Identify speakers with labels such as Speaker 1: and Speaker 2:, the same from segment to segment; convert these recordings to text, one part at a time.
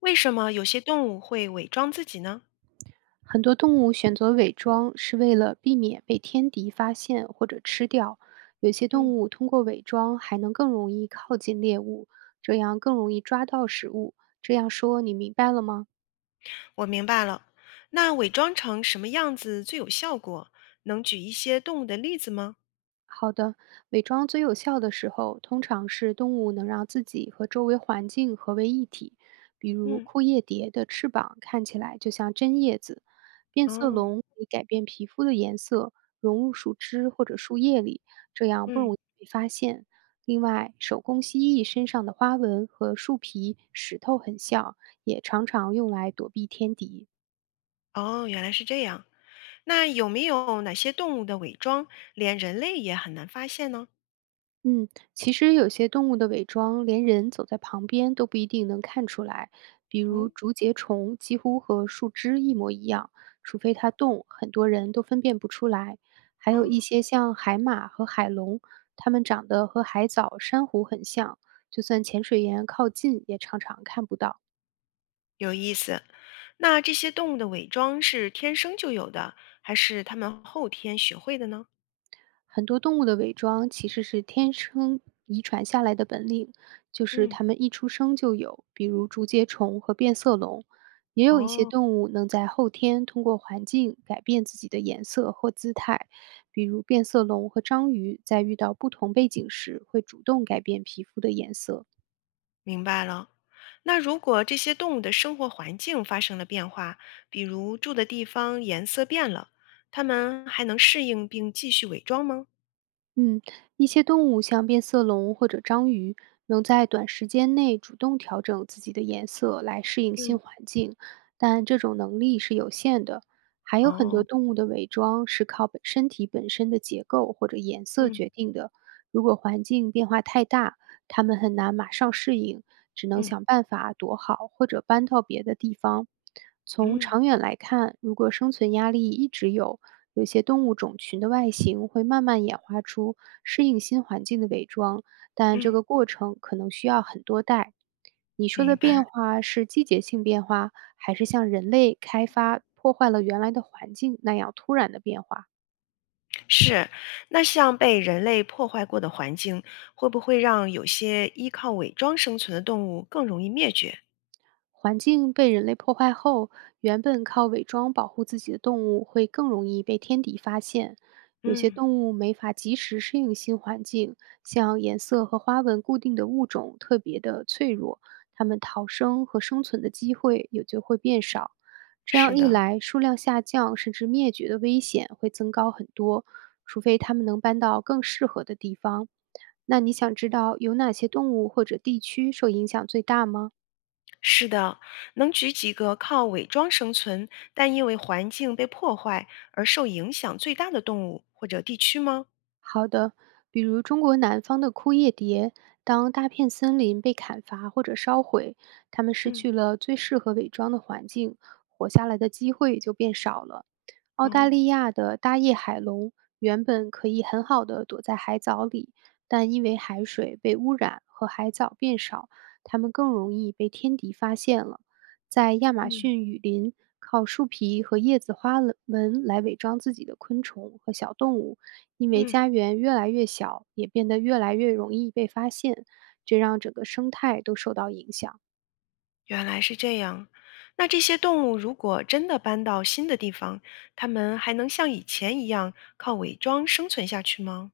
Speaker 1: 为什么有些动物会伪装自己呢？
Speaker 2: 很多动物选择伪装是为了避免被天敌发现或者吃掉。有些
Speaker 1: 嗯，
Speaker 2: 动物通过伪装还能更容易靠近猎物，这样更容易抓到食物。这样说你明白了吗？
Speaker 1: 我明白了。那伪装成什么样子最有效果？能举一些动物的例子吗？
Speaker 2: 好的，伪装最有效的时候，通常是动物能让自己和周围环境合为一体，比如
Speaker 1: 嗯，
Speaker 2: 枯叶蝶的翅膀看起来就像真叶子，变色
Speaker 1: 哦，
Speaker 2: 龙可以改变皮肤的颜色，融入树枝或者树叶里，这样不
Speaker 1: 嗯，
Speaker 2: 容易被发现。另外，手工蜥蜴身上的花纹和树皮、石头很像，也常常用来躲避天敌。
Speaker 1: 哦，原来是这样。那有没有哪些动物的伪装连人类也很难发现呢？
Speaker 2: 嗯，其实有些动物的伪装，连人走在旁边都不一定能看出来。比
Speaker 1: 哦，
Speaker 2: 如竹节虫几乎和树枝一模一样，除非它动，很多人都分辨不出来。还有一
Speaker 1: 哦，
Speaker 2: 些像海马和海龙，它们长得和海藻、珊瑚很像，就算潜水员靠近也常常看不到。
Speaker 1: 有意思。那这些动物的伪装是天生就有的，还是它们后天学会的呢？
Speaker 2: 很多动物的伪装其实是天生遗传下来的本领，就是
Speaker 1: 嗯，
Speaker 2: 它们一出生就有，比如竹节虫和变色龙。也有一些
Speaker 1: 哦。
Speaker 2: 动物能在后天通过环境改变自己的颜色或姿态，比如变色龙和章鱼在遇到不同背景时会主动改变皮肤的颜色。
Speaker 1: 明白了。那如果这些动物的生活环境发生了变化，比如住的地方颜色变了，它们还能适应并继续伪装吗？
Speaker 2: 嗯，一些动物像变色龙或者章鱼，能在短时间内主动调整自己的颜色来适应新
Speaker 1: 嗯
Speaker 2: 环境，但这种能力是有限的。还有很多
Speaker 1: 哦，
Speaker 2: 动物的伪装是靠本身体本身的结构或者颜色
Speaker 1: 嗯
Speaker 2: 决定的，如果环境变化太大，他们很难马上适应，只能
Speaker 1: 嗯
Speaker 2: 想办法躲好或者搬到别的地方。从
Speaker 1: 嗯
Speaker 2: 长远来看，如果生存压力一直有，有些动物种群的外形会慢慢演化出适应新环境的伪装，但这
Speaker 1: 嗯，
Speaker 2: 个过程可能需要很多代。你说
Speaker 1: 明
Speaker 2: 的
Speaker 1: 白。
Speaker 2: 变化是季节性变化，还是像人类开发破坏了原来的环境那样突然的变化？
Speaker 1: 是，那像被人类破坏过的环境，会不会让有些依靠伪装生存的动物更容易灭绝？
Speaker 2: 环境被人类破坏后，原本靠伪装保护自己的动物会更容易被天敌发现。有些
Speaker 1: 嗯，
Speaker 2: 动物没法及时适应新环境，像颜色和花纹固定的物种特别的脆弱，它们逃生和生存的机会也就会变少。这
Speaker 1: 是
Speaker 2: 样一
Speaker 1: 的。
Speaker 2: 来，数量下降甚至灭绝的危险会增高很多，除非它们能搬到更适合的地方。那你想知道有哪些动物或者地区受影响最大吗？
Speaker 1: 是的，能举几个靠伪装生存，但因为环境被破坏而受影响最大的动物或者地区吗？
Speaker 2: 好的，比如中国南方的枯叶蝶，当大片森林被砍伐或者烧毁，它们失
Speaker 1: 嗯，
Speaker 2: 去了最适合伪装的环境，活下来的机会也就变少了。澳大
Speaker 1: 哦，
Speaker 2: 利亚的大叶海龙原本可以很好的躲在海藻里，但因为海水被污染和海藻变少，它们更容易被天敌发现了。在亚马逊雨林，靠树皮和叶子花了纹来伪装自己的昆虫和小动物，因为
Speaker 1: 嗯，
Speaker 2: 家园越来越小，也变得越来越容易被发现，这让整个生态都受到影响。
Speaker 1: 原来是这样。那这些动物如果真的搬到新的地方，它们还能像以前一样靠伪装生存下去吗？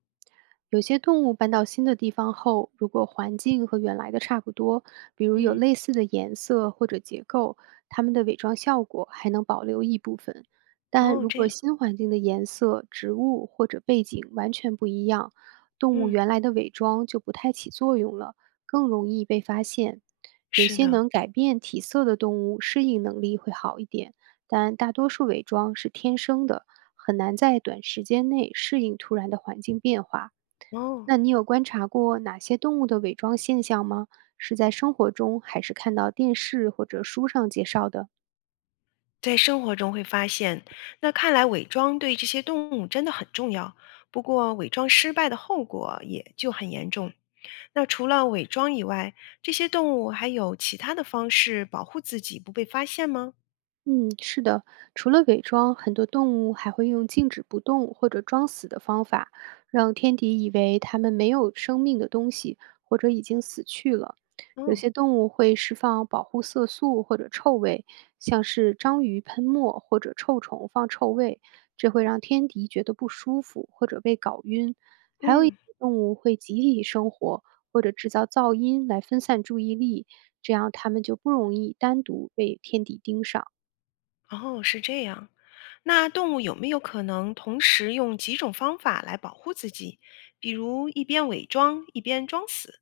Speaker 2: 有些动物搬到新的地方后，如果环境和原来的差不多，比如有
Speaker 1: 嗯，
Speaker 2: 类似的颜色或者结构，它们的伪装效果还能保留一部分。但
Speaker 1: 哦，
Speaker 2: 如
Speaker 1: 这
Speaker 2: 果
Speaker 1: 样，
Speaker 2: 新环境的颜色、植物或者背景完全不一样，动物
Speaker 1: 嗯，
Speaker 2: 原来的伪装就不太起作用了，更容易被发现。有
Speaker 1: 是
Speaker 2: 些
Speaker 1: 的，
Speaker 2: 能改变体色的动物适应能力会好一点，但大多数伪装是天生的，很难在短时间内适应突然的环境变化。
Speaker 1: 哦。
Speaker 2: 那你有观察过哪些动物的伪装现象吗？是在生活中，还是看到电视或者书上介绍的？
Speaker 1: 在生活中会发现，那看来伪装对这些动物真的很重要。不过，伪装失败的后果也就很严重。那除了伪装以外，这些动物还有其他的方式保护自己不被发现吗？
Speaker 2: 嗯，是的，除了伪装，很多动物还会用静止不动或者装死的方法，让天敌以为它们没有生命的东西或者已经死去了。有
Speaker 1: 哦，
Speaker 2: 些动物会释放保护色素或者臭味，像是章鱼喷墨或者臭虫放臭味，这会让天敌觉得不舒服或者被搞晕。还有一
Speaker 1: 嗯，
Speaker 2: 些动物会集体生活或者制造噪音来分散注意力，这样它们就不容易单独被天敌盯上。
Speaker 1: 哦，是这样。那动物有没有可能同时用几种方法来保护自己？比如一边伪装一边装死？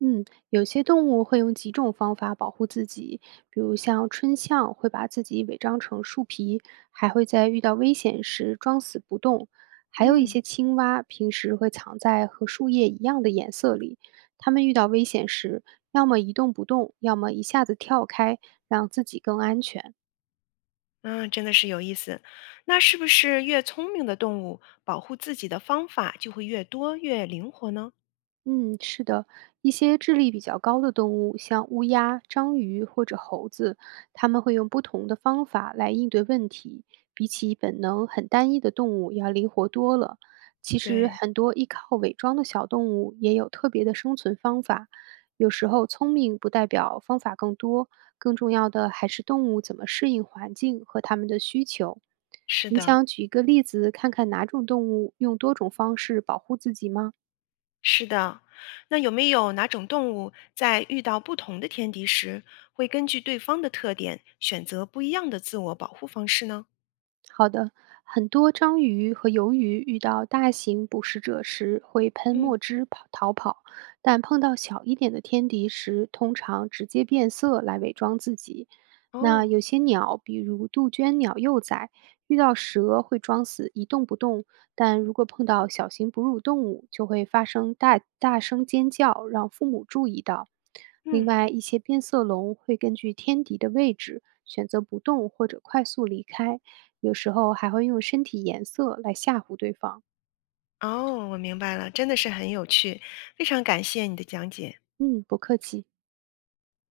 Speaker 2: 嗯，有些动物会用几种方法保护自己，比如像春象会把自己伪装成树皮，还会在遇到危险时装死不动。还有一
Speaker 1: 嗯。
Speaker 2: 些青蛙平时会藏在和树叶一样的颜色里，它们遇到危险时，要么一动不动，要么一下子跳开，让自己更安全。
Speaker 1: 嗯，真的是有意思。那是不是越聪明的动物，保护自己的方法就会越多、越灵活呢？
Speaker 2: 嗯，是的，一些智力比较高的动物，像乌鸦、章鱼或者猴子，它们会用不同的方法来应对问题，比起本能很单一的动物要灵活多了。其实，
Speaker 1: 对，
Speaker 2: 很多依靠伪装的小动物也有特别的生存方法。有时候，聪明不代表方法更多，更重要的还是动物怎么适应环境和它们的需求。
Speaker 1: 是
Speaker 2: 你
Speaker 1: 的，
Speaker 2: 想举一个例子，看看哪种动物用多种方式保护自己吗？
Speaker 1: 是的。那有没有哪种动物在遇到不同的天敌时，会根据对方的特点选择不一样的自我保护方式呢？
Speaker 2: 好的，很多章鱼和鱿鱼遇到大型捕食者时会喷
Speaker 1: 嗯，
Speaker 2: 墨汁跑逃跑，但碰到小一点的天敌时，通常直接变色来伪装自己。那
Speaker 1: 哦，
Speaker 2: 有些鸟，比如杜鹃鸟幼崽，遇到蛇会装死一动不动，但如果碰到小型哺乳动物，就会发生大大声尖叫，让父母注意到。另
Speaker 1: 嗯，
Speaker 2: 外，一些变色龙会根据天敌的位置选择不动或者快速离开。有时候还会用身体颜色来吓唬对方。
Speaker 1: 哦，我明白了，真的是很有趣，非常感谢你的讲解。
Speaker 2: 嗯，不客气。